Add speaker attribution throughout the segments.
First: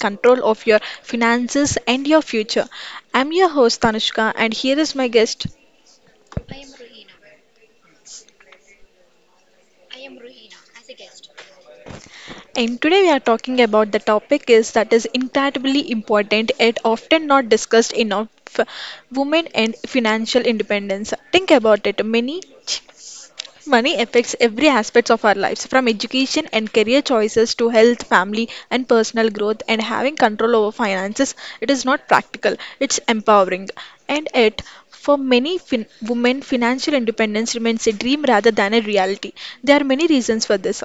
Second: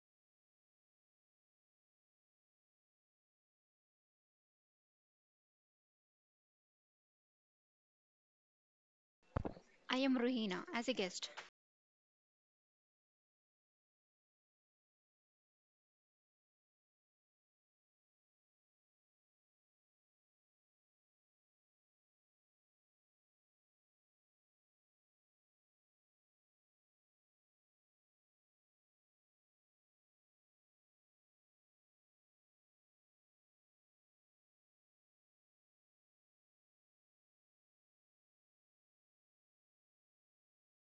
Speaker 1: control of your finances and your future. I'm your host Tanushka, and here is my guest.
Speaker 2: I am Ruhina as a guest.
Speaker 1: And today we are talking about the topic is that is incredibly important and often not discussed enough: women and financial independence. Think about it, many Money affects every aspect of our lives, from education and career choices to health, family, and personal growth. And having control over finances, it is not practical, it's empowering. And yet, for many women, financial independence remains a dream rather than a reality. There are many reasons for this.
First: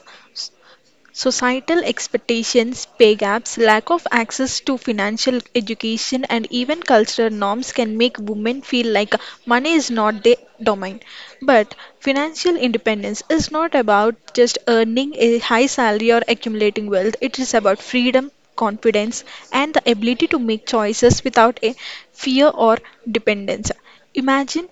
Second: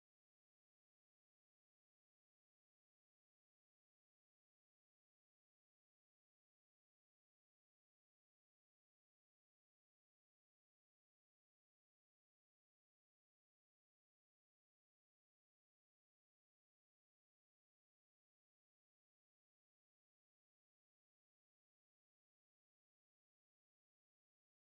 Speaker 1: Societal expectations, pay gaps, lack of access to financial education, and even cultural norms can make women feel like money is not their domain. But financial independence is not about just earning a high salary or accumulating wealth, it is about freedom, confidence, and the ability to make choices without a fear or dependence. Imagine a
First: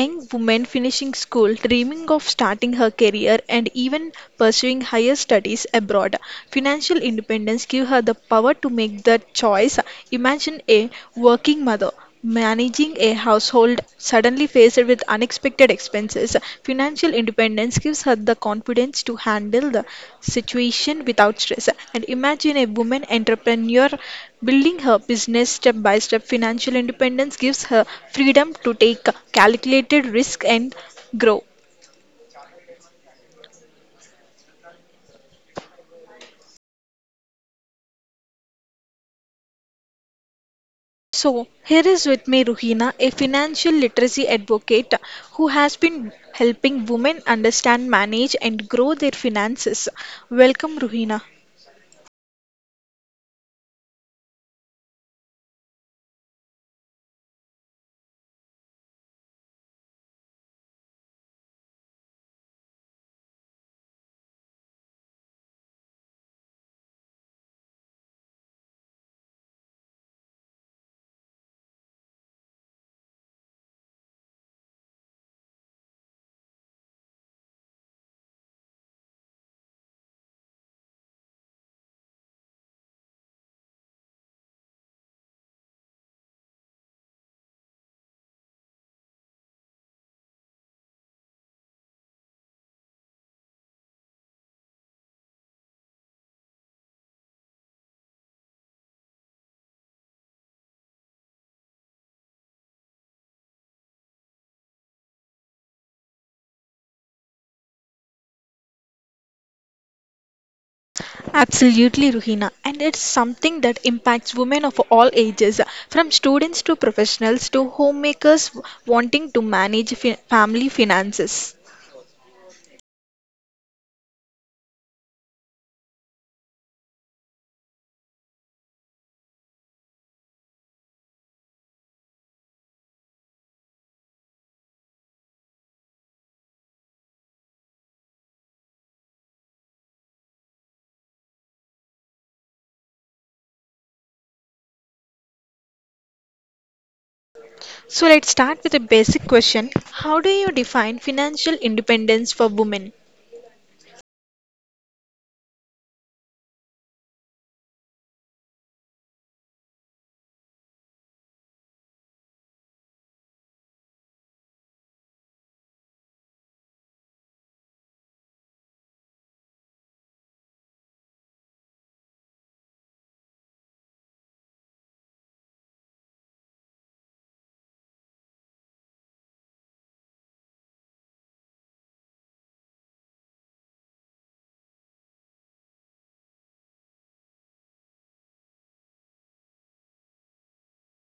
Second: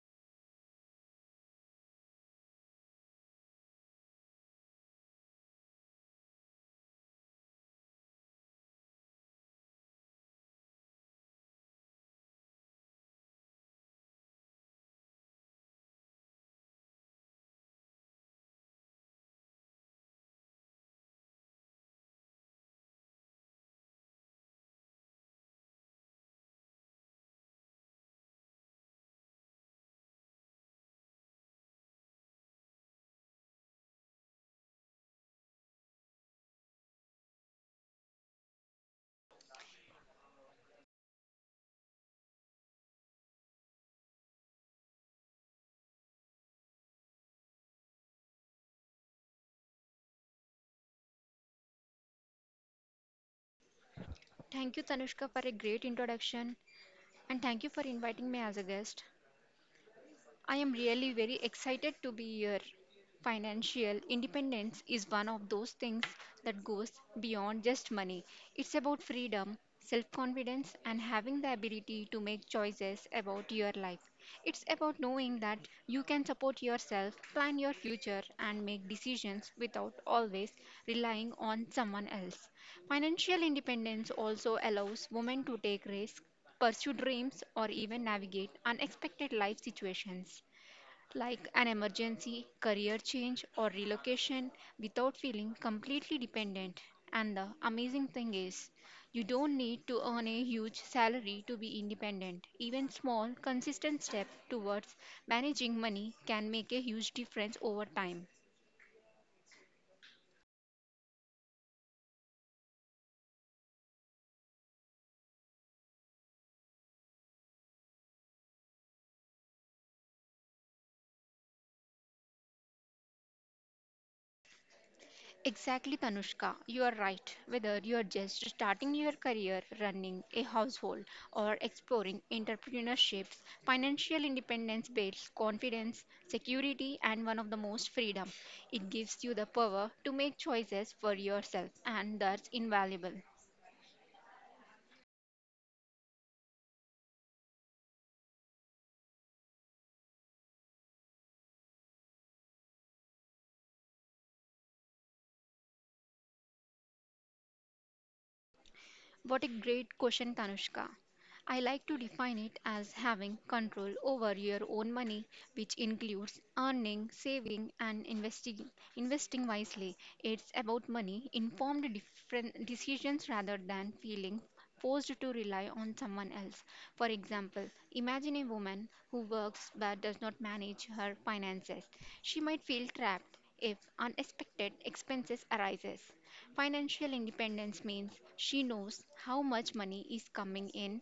Speaker 1: young woman finishing school, dreaming of starting her career and even pursuing higher studies abroad. Financial independence gives her the power to make that choice. Imagine a working mother managing a household suddenly faced with unexpected expenses. Financial independence gives her the confidence to handle the situation without stress. And imagine a woman entrepreneur Building her business step by step, financial independence gives her freedom to take calculated risk and grow. So, here is with me Ruhina, a financial literacy advocate who has been helping women understand, manage, and grow their finances. Welcome, Ruhina.
Speaker 2: Thank you, Tanushka, for a great introduction and thank you for inviting me as a guest. I am really very excited to be here. Financial independence is one of those things that goes beyond just money. It's about freedom, self confidence, and having the ability to make choices about your life. It's about knowing that you can support yourself, plan your future, and make decisions without always relying on someone else. Financial independence also allows women to take risks, pursue dreams, or even navigate unexpected life situations like an emergency, career change, or relocation without feeling completely dependent. And the amazing thing is, you don't need to earn a huge salary to be independent. Even small, consistent steps towards managing money can make a huge difference over time.
Speaker 1: Absolutely, Ruhina. And it's something that impacts women of all ages, from students to professionals to homemakers wanting to manage family finances.
Speaker 2: Exactly, Tanushka. You are right. Whether you are just starting your career, running a household, or exploring entrepreneurships, financial independence builds confidence, security, and one of the most freedom. It gives you the power to make choices for yourself, and that's invaluable.
Speaker 1: So let's start with a basic question. How do you define financial independence for women?
Speaker 2: What a great question, Tanushka. I like to define it as having control over your own money, which includes earning, saving, and investing. Investing wisely. It's about money informed different decisions rather than feeling forced to rely on someone else. For example, imagine a woman who works but does not manage her finances. She might feel trapped if unexpected expenses arises. Financial independence means she knows how much money is coming in,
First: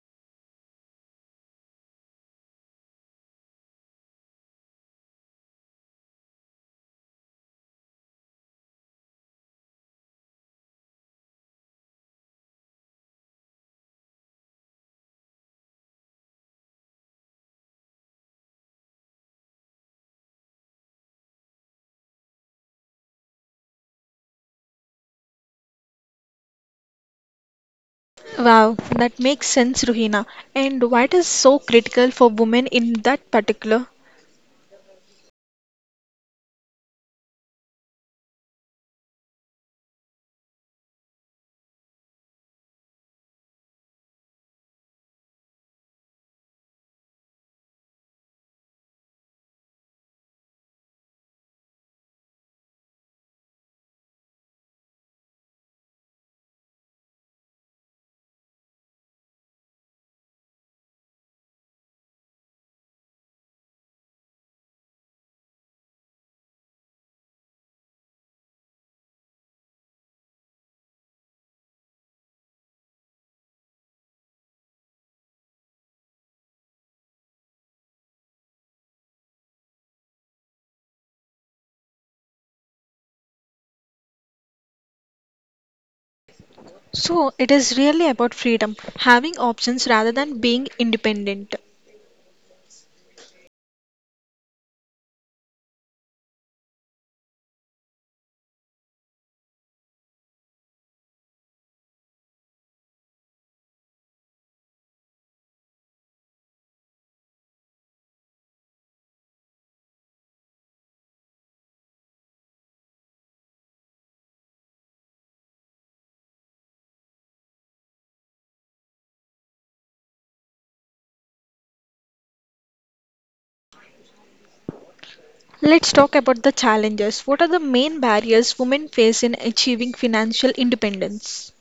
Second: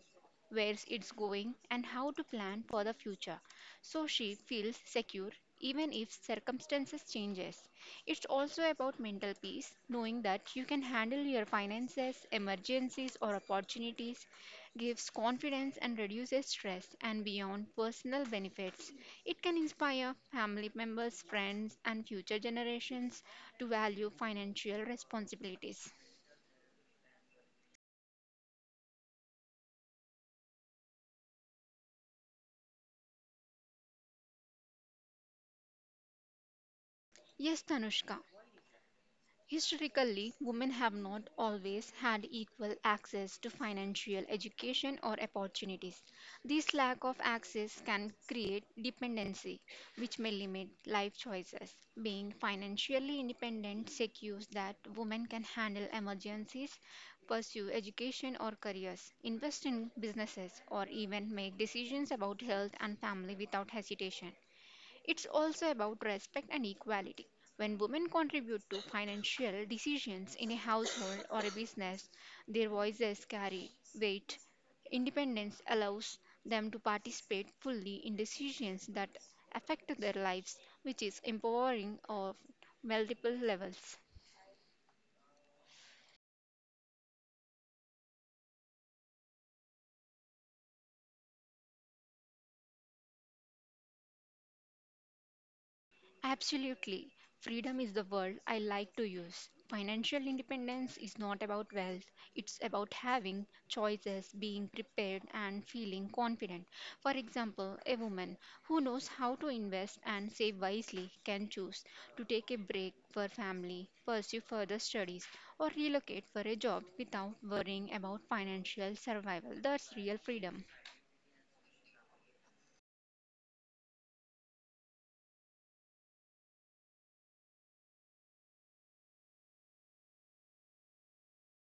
Speaker 2: where it's going, and how to plan for the future. So she feels secure even if circumstances changes. It's also about mental peace, knowing that you can handle your finances, emergencies or opportunities gives confidence and reduces stress, and beyond personal benefits, it can inspire family members, friends, and future generations to value financial responsibilities.
Speaker 1: Wow, that makes sense, Ruhina. And what is so critical for women in that particular?
Speaker 2: Yes, Tanushka, historically, women have not always had equal access to financial education or opportunities. This lack of access can create dependency, which may limit life choices. Being financially independent secures that women can handle emergencies, pursue education or careers, invest in businesses, or even make decisions about health and family without hesitation. It's also about respect and equality. When women contribute to financial decisions in a household or a business, their voices carry weight. Independence allows them to participate fully in decisions that affect their lives, which is empowering on multiple levels.
Speaker 1: So it is really about freedom, having options rather than being independent.
Speaker 2: Absolutely. Freedom is the word I like to use. Financial independence is not about wealth, it's about having choices, being prepared, and feeling confident. For example, a woman who knows how to invest and save wisely can choose to take a break for family, pursue further studies, or relocate for a job without worrying about financial survival. That's real freedom.
Speaker 1: Let's talk about the challenges. What are the main barriers women face in achieving financial independence?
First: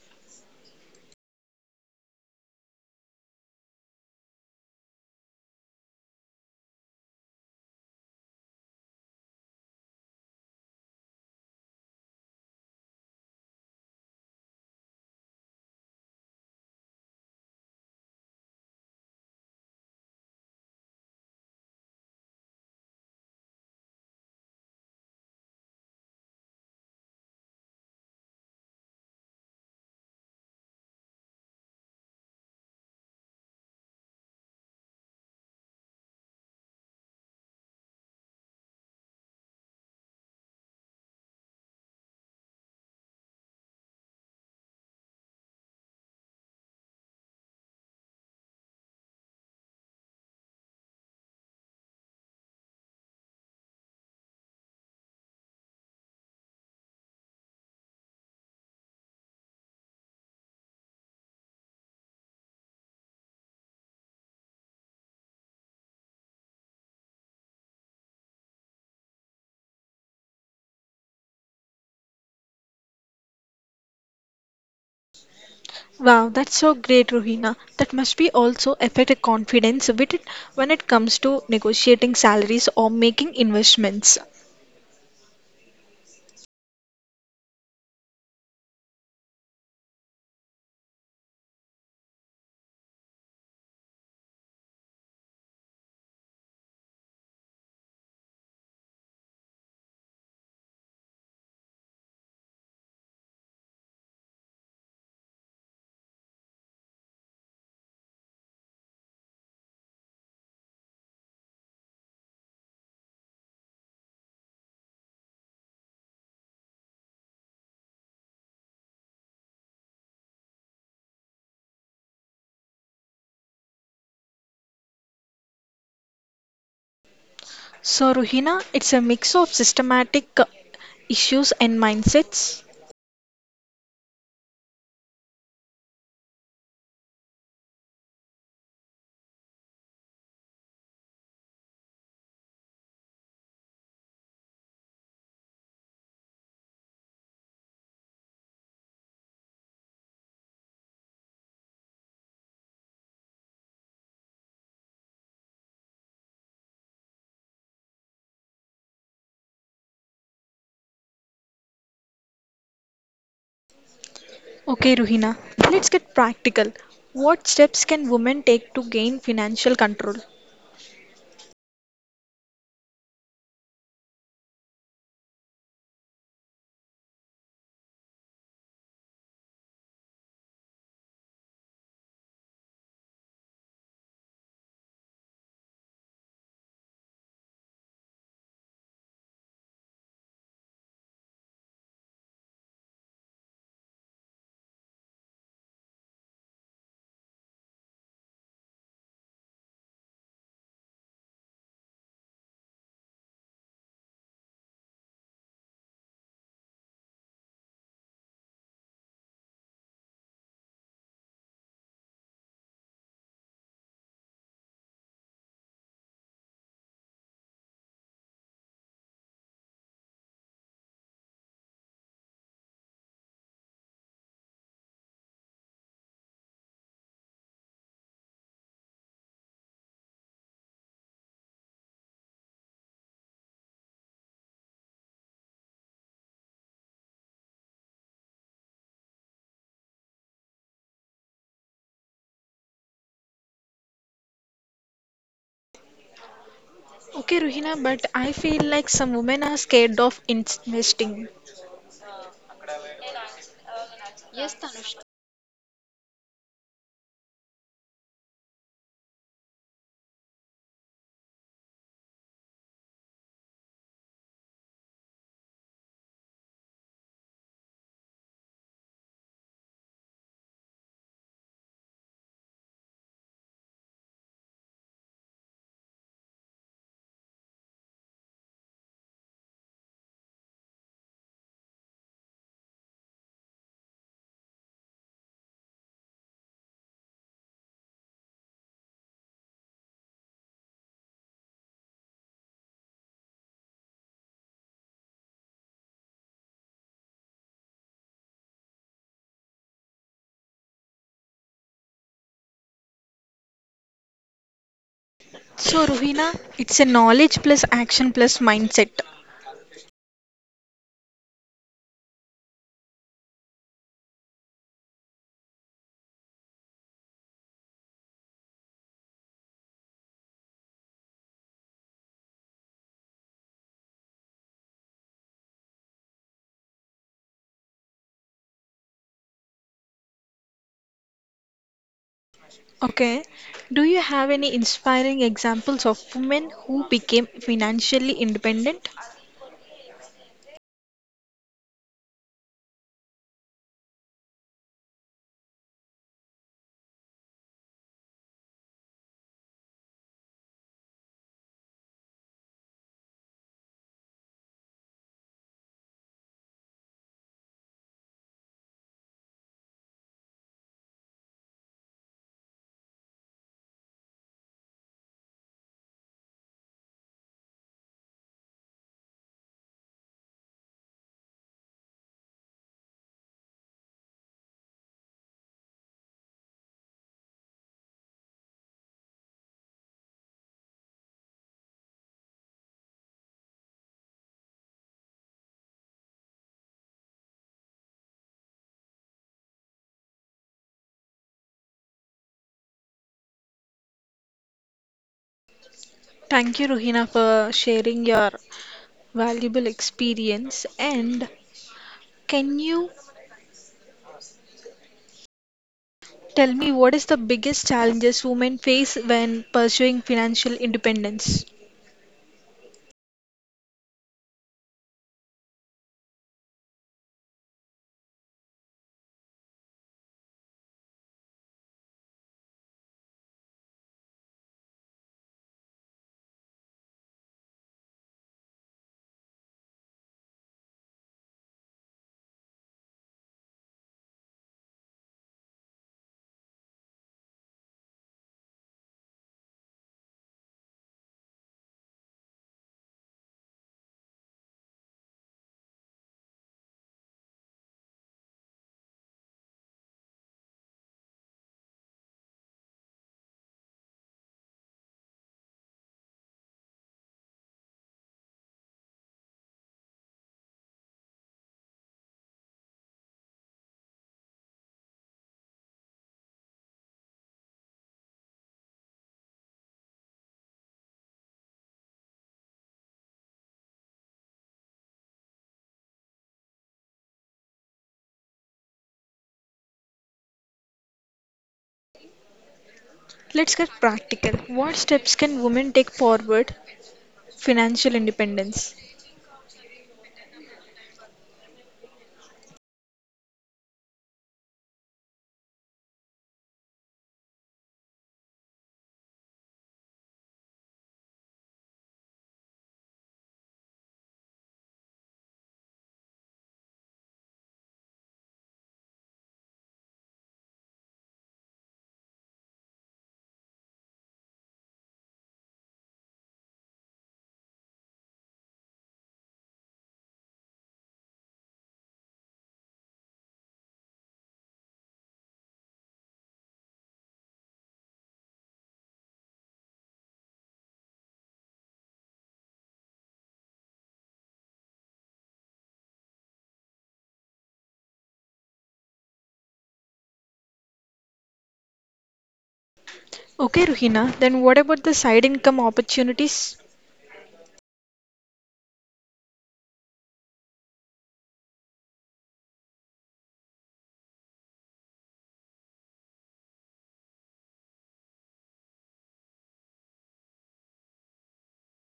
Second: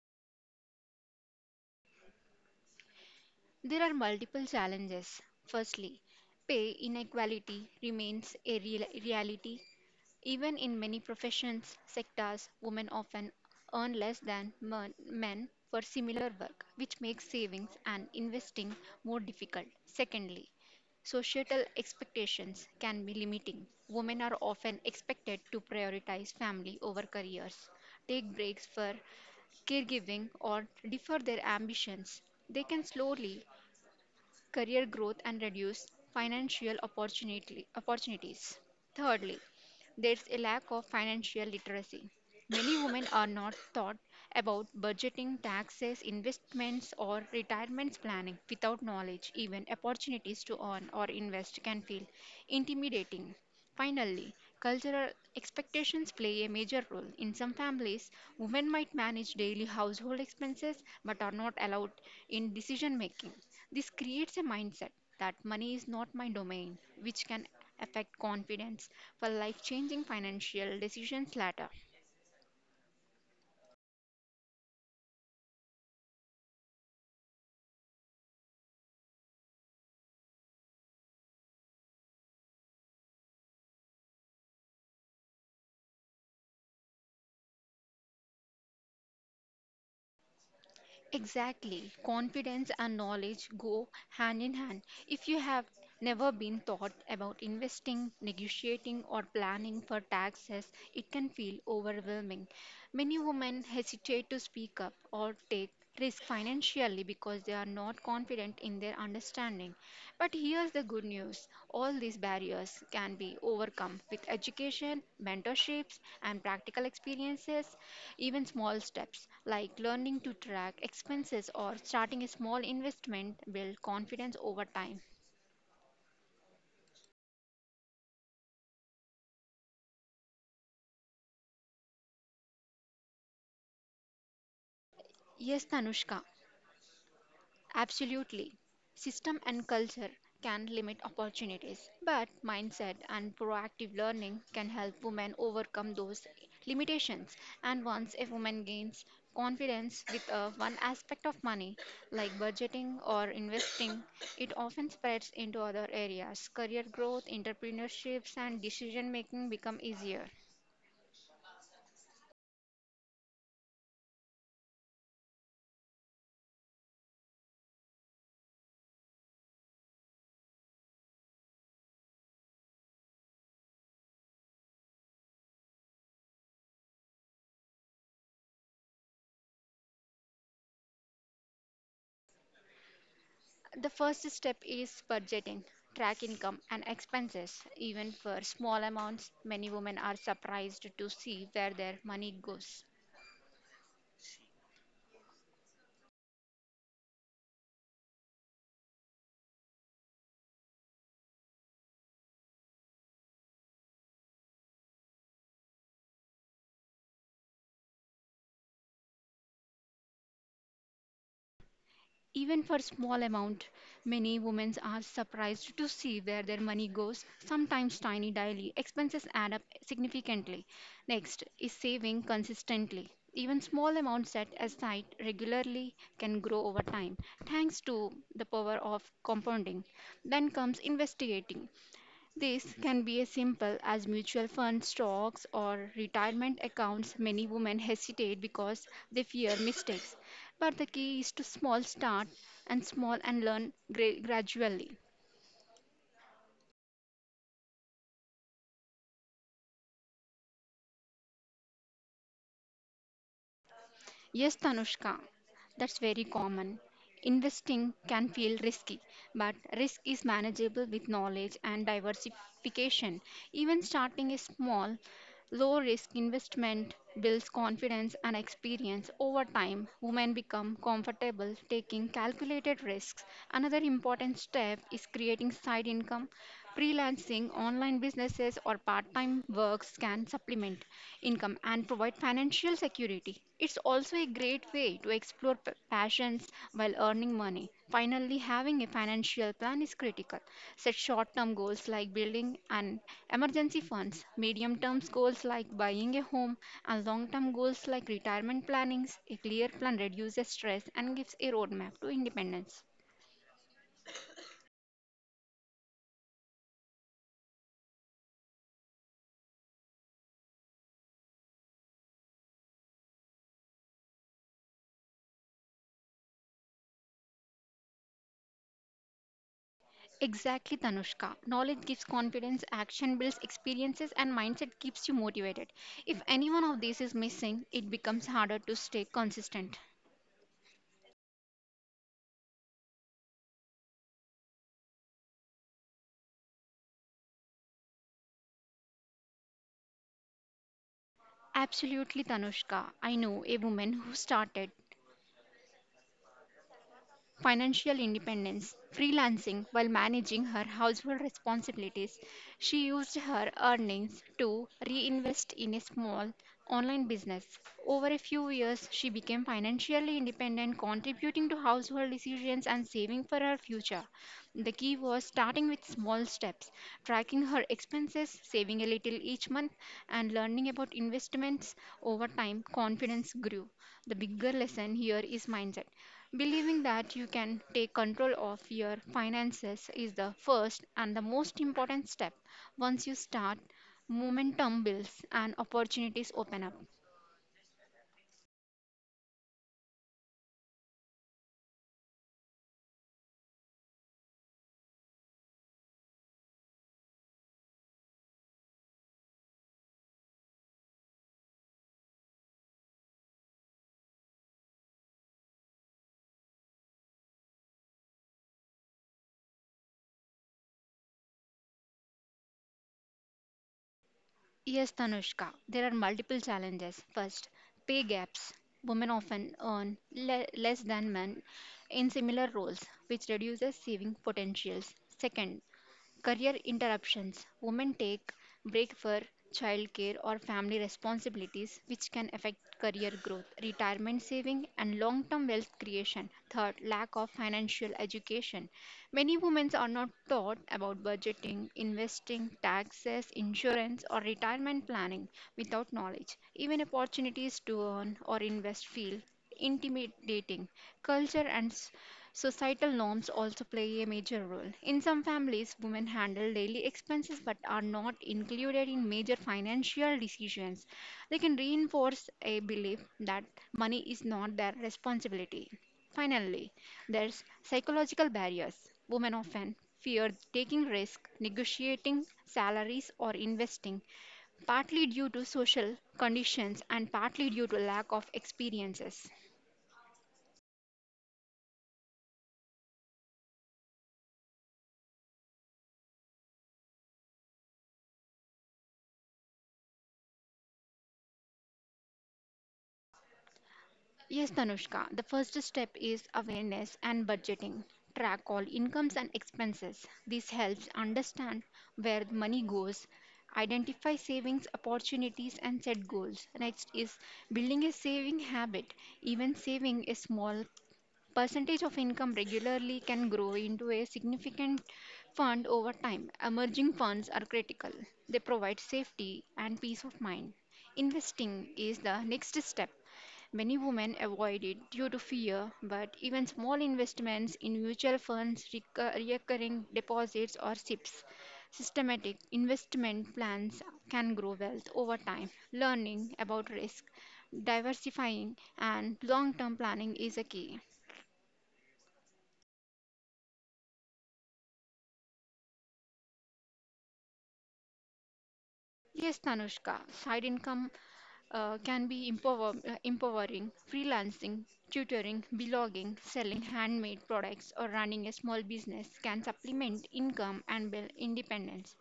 Speaker 2: There are multiple challenges. Firstly, pay inequality remains a real reality. Even in many professions, sectors, women often earn less than men for similar work, which makes savings and investing more difficult. Secondly, societal expectations can be limiting. Women are often expected to prioritize family over careers, take breaks for caregiving, or defer their ambitions. They can slowly career growth and reduced financial opportunity, opportunities. Thirdly, there's a lack of financial literacy. Many women are not taught about budgeting, taxes, investments, or retirement planning. Without knowledge, even opportunities to earn or invest can feel intimidating. Finally, cultural expectations play a major role. In some families, women might manage daily household expenses but are not allowed in decision making. This creates a mindset that money is not my domain, which can affect confidence for life changing financial decisions later.
Speaker 1: Wow, that's so great, Rohina. That must be also affect a confidence with it when it comes to negotiating salaries or making investments.
Speaker 2: Exactly. Confidence and knowledge go hand in hand. If you have never been taught about investing, negotiating, or planning for taxes, it can feel overwhelming. Many women hesitate to speak up or take risk financially because they are not confident in their understanding. But here's the good news, all these barriers can be overcome with education, mentorships, and practical experiences. Even small steps like learning to track expenses or starting a small investment build confidence over time.
Speaker 1: So, Rohina, it's a mix of systematic issues and mindsets.
Speaker 2: Yes, Tanushka, absolutely. System and culture can limit opportunities, but mindset and proactive learning can help women overcome those limitations. And once a woman gains confidence with one aspect of money, like budgeting or investing, it often spreads into other areas. Career growth, entrepreneurships, and decision making become easier.
Speaker 1: Okay, Rohina, let's get practical. What steps can women take to gain financial control?
Speaker 2: The first step is budgeting. Track income and expenses. Even for small amounts, many women are surprised to see where their money goes. Even for small amount, many women are surprised to see where their money goes. Sometimes tiny daily expenses add up significantly. Next is saving consistently. Even small amounts set aside regularly can grow over time thanks to the power of compounding. Then comes investigating. This can be as simple as mutual fund stocks, or retirement accounts. Many women hesitate because they fear mistakes. But the key is to small start and small and learn gradually.
Speaker 1: Okay, Ruhina, but I feel like some women are scared of investing.
Speaker 2: Yes, Tanushka, that's very common. Investing can feel risky, but risk is manageable with knowledge and diversification. Even starting a small, low risk investment builds confidence and experience. Over time, women become comfortable taking calculated risks. Another important step is creating side income. Freelancing, online businesses, or part time works can supplement income and provide financial security. It's also a great way to explore passions while earning money. Finally, having a financial plan is critical. Set short term goals like building an emergency funds, medium term goals like buying a home, and long term goals like retirement plannings. A clear plan reduces stress and gives a roadmap to independence.
Speaker 1: So, Ruhina, it's a knowledge plus action plus mindset.
Speaker 2: Exactly, Tanushka. Knowledge gives confidence, action builds experiences, and mindset keeps you motivated. If any one of these is missing, it becomes harder to stay consistent.
Speaker 1: Okay. Do you have any inspiring examples of women who became financially independent?
Speaker 2: Absolutely, Tanushka. I know a woman who started financial independence, freelancing while managing her household responsibilities. She used her earnings to reinvest in a small online business. Over a few years, she became financially independent, contributing to household decisions and saving for her future. The key was starting with small steps, tracking her expenses, saving a little each month, and learning about investments over time. Confidence grew. The bigger lesson here is mindset. Believing that you can take control of your finances is the first and the most important step. Once you start, momentum builds and opportunities open up.
Speaker 1: Thank you, Ruhina, for sharing your valuable experience. And can you tell me what is the biggest challenges women face when pursuing financial independence?
Speaker 2: Yes, Tanushka, there are multiple challenges. First, pay gaps. Women often earn less than men in similar roles, which reduces saving potentials. Second, career interruptions. Women take break for childcare or family responsibilities which can affect career growth, retirement saving and long-term wealth creation. Third, lack of financial education. Many women are not taught about budgeting, investing, taxes, insurance or retirement planning without knowledge. Even opportunities to earn or invest feel intimidating. Culture and societal norms also play a major role. In some families, women handle daily expenses but are not included in major financial decisions. They can reinforce a belief that money is not their responsibility. Finally, there's psychological barriers. Women often fear taking risk, negotiating salaries or investing, partly due to social conditions and partly due to lack of experiences.
Speaker 1: Let's get practical. What steps can women take forward financial independence?
Speaker 2: Yes, Tanushka, the first step is awareness and budgeting. Track all incomes and expenses. This helps understand where the money goes, identify savings opportunities, and set goals. Next is building a saving habit. Even saving a small percentage of income regularly can grow into a significant fund over time. Emerging funds are critical, they provide safety and peace of mind. Investing is the next step. Many women avoid it due to fear, but even small investments in mutual funds, recurring deposits, or SIPs, systematic investment plans can grow wealth over time. Learning about risk, diversifying, and long term planning is a key.
Speaker 1: Okay, Ruhina, then what about the side income opportunities?
Speaker 2: Yes, Tanushka, side income can be empowering, freelancing, tutoring, blogging, selling handmade products, or running a small business can supplement income and build independence.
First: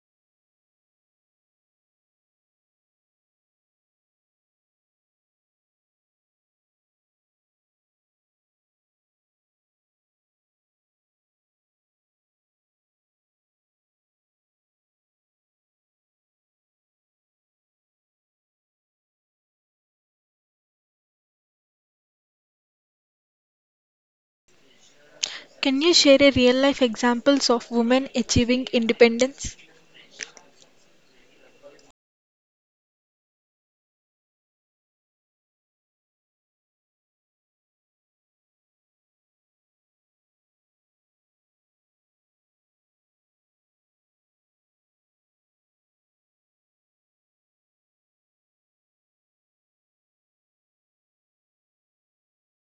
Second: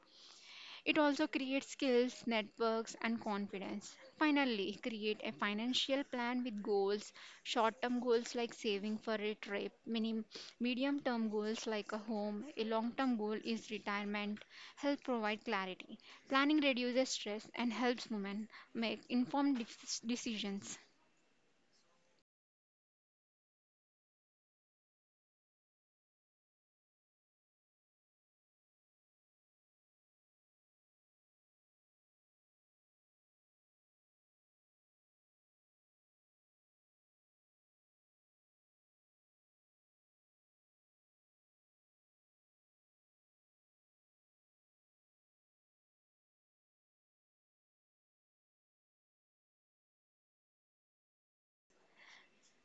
Speaker 2: It also creates skills, networks, and confidence. Finally, create a financial plan with goals, short term goals like saving for a trip, medium term goals like a home, a long term goal is retirement. Help provide clarity. Planning reduces stress and helps women make informed decisions.
Speaker 1: Can you share a real life examples of women achieving independence?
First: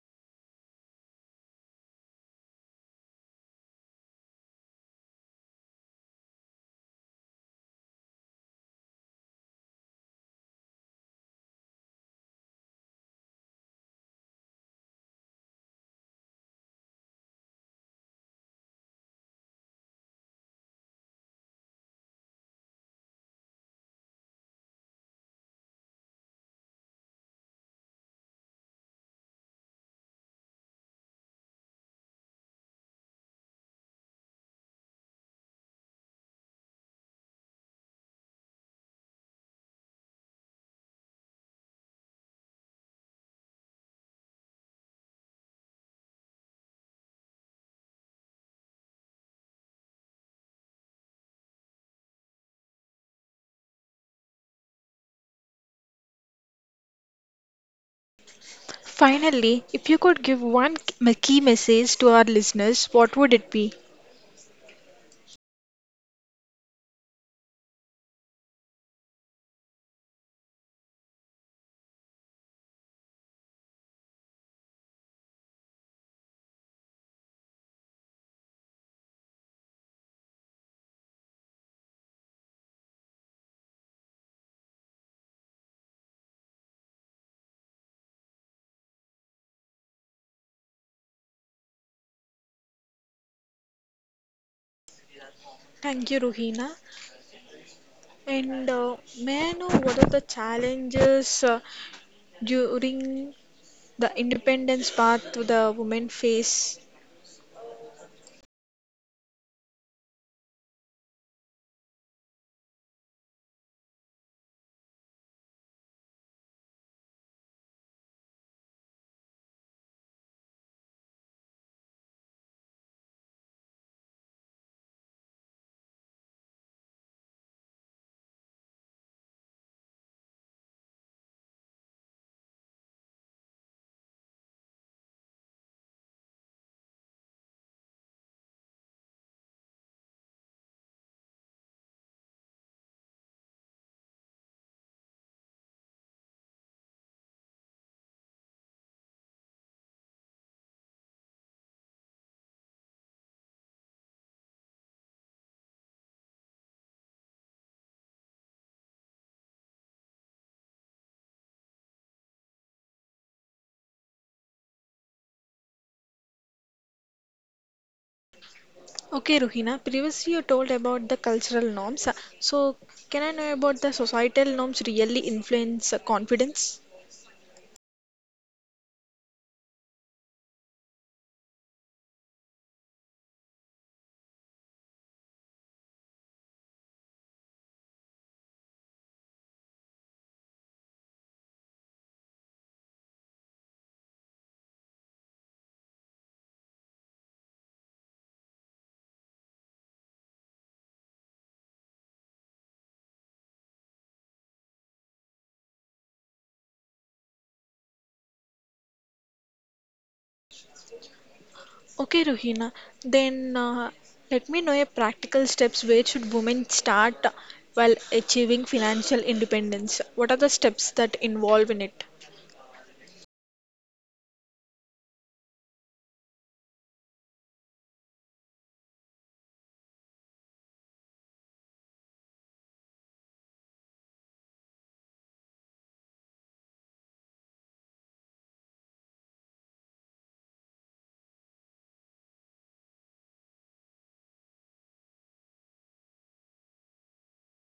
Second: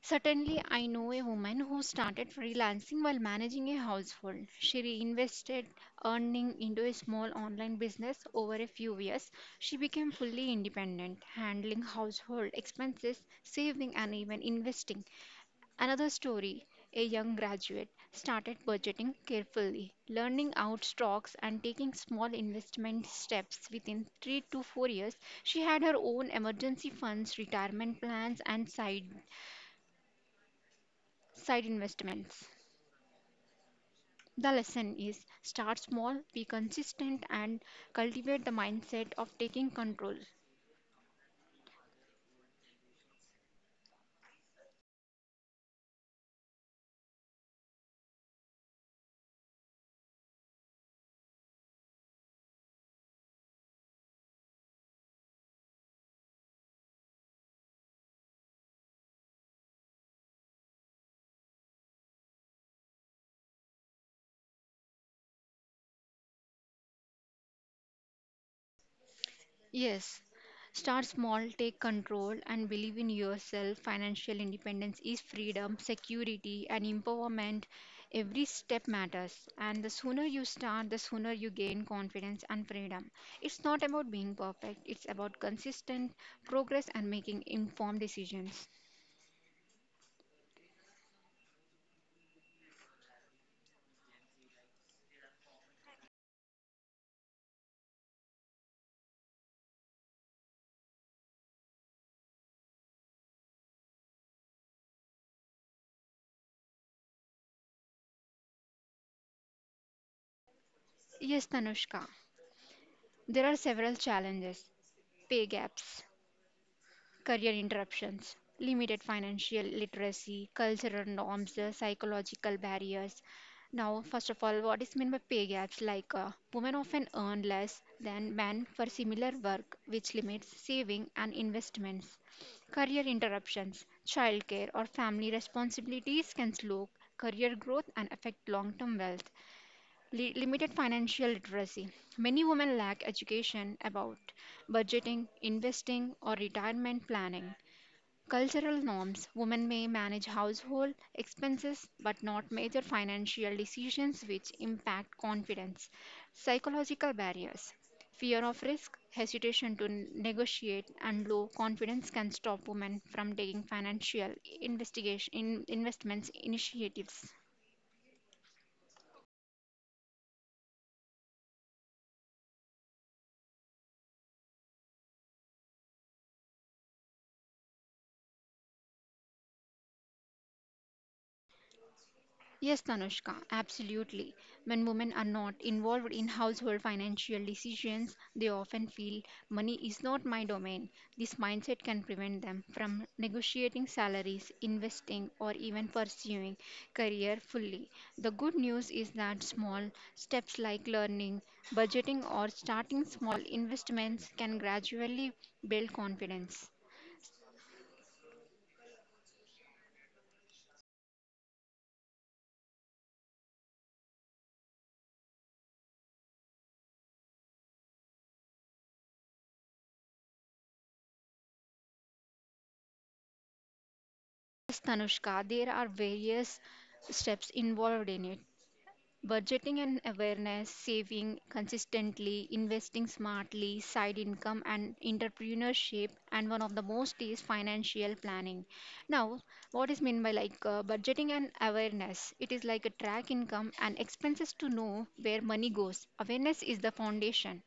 Speaker 2: Certainly, I know a woman who started freelancing while managing a household. She reinvested earning into a small online business over a few years. She became fully independent, handling household expenses, saving, and even investing. Another story, a young graduate started budgeting carefully, learning out stocks and taking small investment steps within 3 to 4 years. She had her own emergency funds, retirement plans, and side side investments. The lesson is start small, be consistent, and cultivate the mindset of taking control.
Speaker 1: Finally, if you could give one key message to our listeners, what would it be?
Speaker 2: Yes, start small, take control, and believe in yourself. Financial independence is freedom, security, and empowerment. Every step matters, and the sooner you start, the sooner you gain confidence and freedom. It's not about being perfect, it's about consistent progress and making informed decisions.
Speaker 1: Thank you, Ruhina. And may I know what are the challenges during the independence path to the women face?
Speaker 2: Yes, Tanushka. There are several challenges: pay gaps, career interruptions, limited financial literacy, cultural norms, psychological barriers. Now, first of all, what is meant by pay gaps? Like, women often earn less than men for similar work, which limits saving and investments. Career interruptions, childcare, or family responsibilities can slow career growth and affect long term wealth. Limited financial literacy. Many women lack education about budgeting, investing, or retirement planning. Cultural norms. Women may manage household expenses but not major financial decisions which impact confidence. Psychological barriers. Fear of risk, hesitation to negotiate, and low confidence can stop women from taking financial investigation in investments initiatives.
Speaker 1: Okay, Ruhina, previously you told about the cultural norms. So, can I know about the societal norms really influence confidence?
Speaker 2: Yes, Tanushka, absolutely. When women are not involved in household financial decisions, they often feel money is not my domain. This mindset can prevent them from negotiating salaries, investing, or even pursuing career fully. The good news is that small steps like learning, budgeting, or starting small investments can gradually build confidence.
Speaker 1: Okay, Ruhina. Then let me know your practical steps where should women start while achieving financial independence? What are the steps that involve in it?
Speaker 2: Yes, Tanushka, there are various steps involved in it. Budgeting and awareness, saving consistently, investing smartly, side income, and entrepreneurship, and one of the most is financial planning. Now, what is meant by like, budgeting and awareness? It is like a track income and expenses to know where money goes. Awareness is the foundation.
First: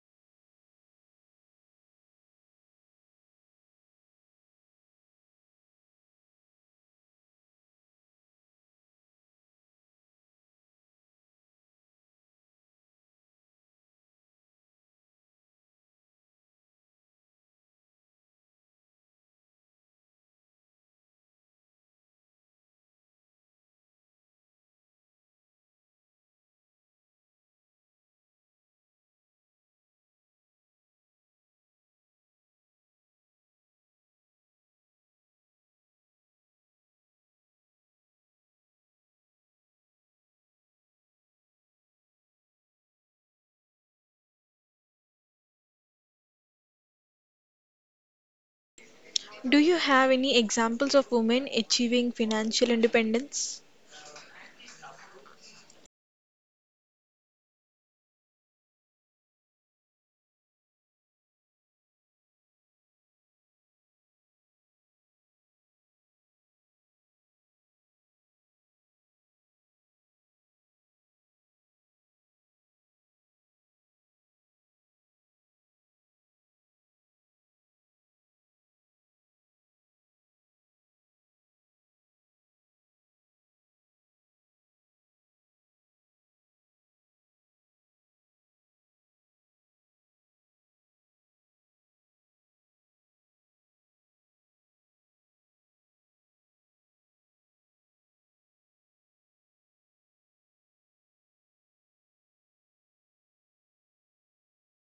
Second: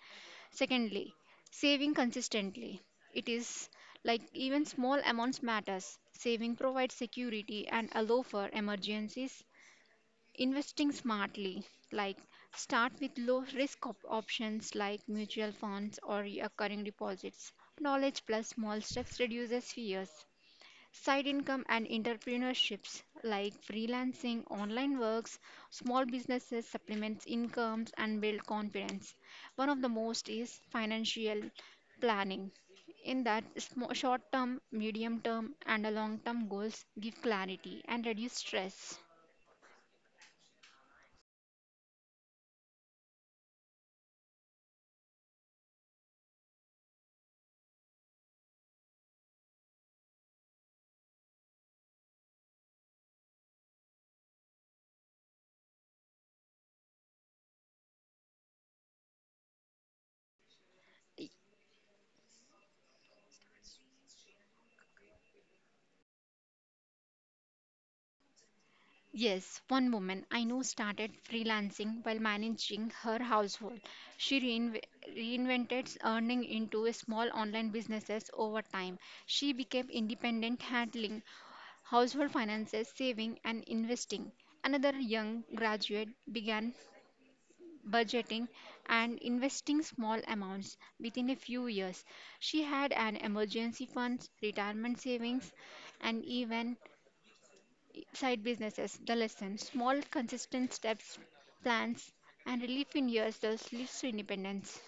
Speaker 2: Secondly, saving consistently. It is like even small amounts matters. Saving provides security and allow for emergencies. Investing smartly, like start with low risk options like mutual funds or recurring deposits. Knowledge plus small steps reduces fears. Side income and entrepreneurships like freelancing, online works, small businesses supplements incomes and build confidence. One of the most is financial planning. In that, short term, medium term, and long term goals give clarity and reduce stress.
Speaker 1: Do you have any examples of women achieving financial independence?
Speaker 2: Yes, one woman I know started freelancing while managing her household. She reinvented earning into a small online businesses over time. She became independent handling household finances, saving and investing. Another young graduate began budgeting and investing small amounts within a few years. She had an emergency funds, retirement savings, and even side businesses. The lesson: small, consistent steps, plans, and relief in years thus leads to independence.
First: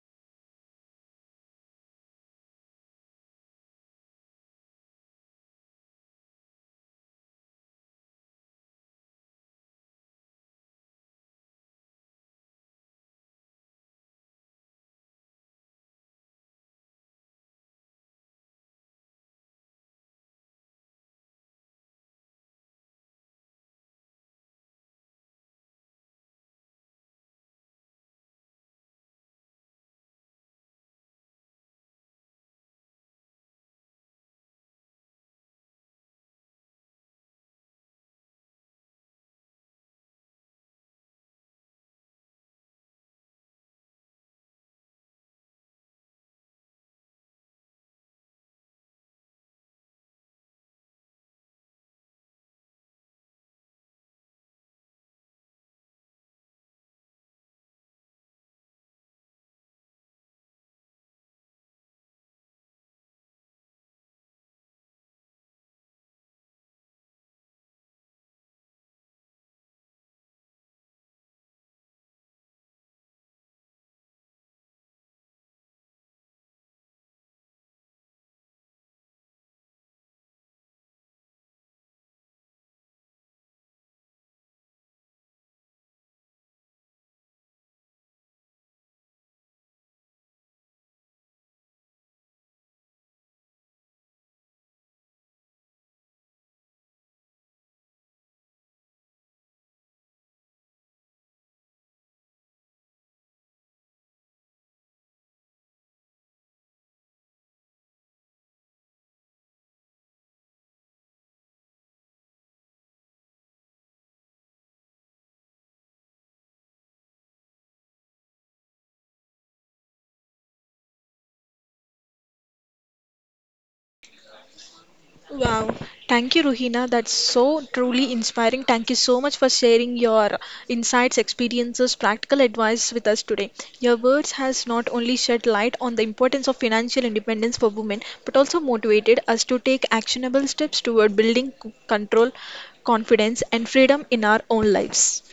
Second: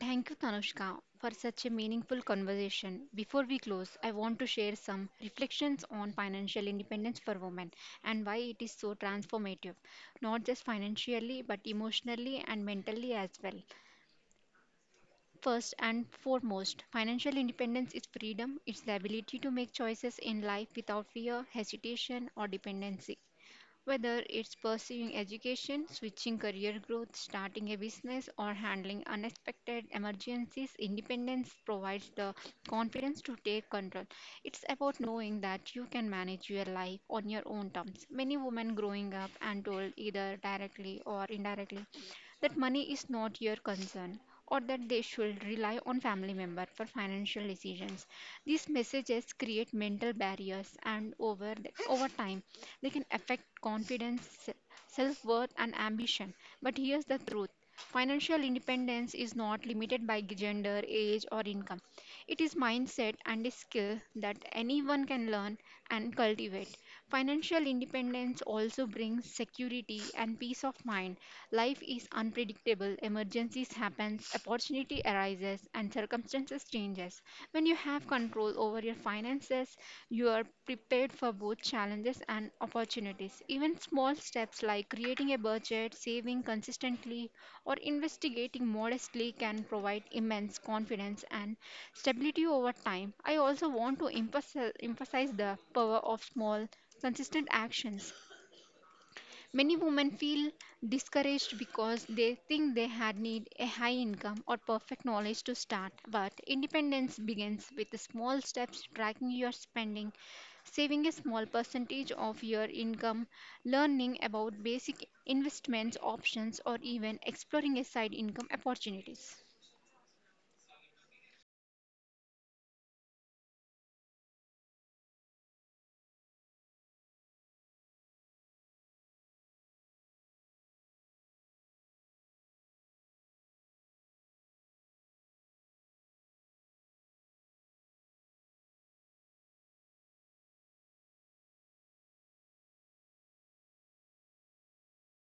Speaker 2: Thank you, Tanushka, for such a meaningful conversation. Before we close, I want to share some reflections on financial independence for women and why it is so transformative, not just financially, but emotionally and mentally as well. First and foremost, financial independence is freedom. It's the ability to make choices in life without fear, hesitation, or dependency. Whether it's pursuing education, switching career growth, starting a business, or handling unexpected emergencies, independence provides the confidence to take control. It's about knowing that you can manage your life on your own terms. Many women growing up and told either directly or indirectly that money is not your concern or that they should rely on family member for financial decisions. These messages create mental barriers, and over time they can affect confidence, self worth, and ambition. But here's the truth: financial independence is not limited by gender, age, or income. It is mindset and a skill that anyone can learn and cultivate. Financial independence also brings security and peace of mind. Life is unpredictable, emergencies happen, opportunity arises and circumstances changes. When you have control over your finances, you are prepared for both challenges and opportunities. Even small steps like creating a budget, saving consistently, or investigating modestly can provide immense confidence and stability over time. I also want to emphasize the power of small, consistent actions. Many women feel discouraged because they think they had need a high income or perfect knowledge to start. But independence begins with the small steps, tracking your spending, saving a small percentage of your income, learning about basic investments options, or even exploring a side income opportunities.
Speaker 1: Wow. Thank you, Ruhina. That's so truly inspiring. Thank you so much for sharing your insights, experiences, practical advice with us today. Your words has not only shed light on the importance of financial independence for women, but also motivated us to take actionable steps toward building control, confidence, and freedom in our own lives.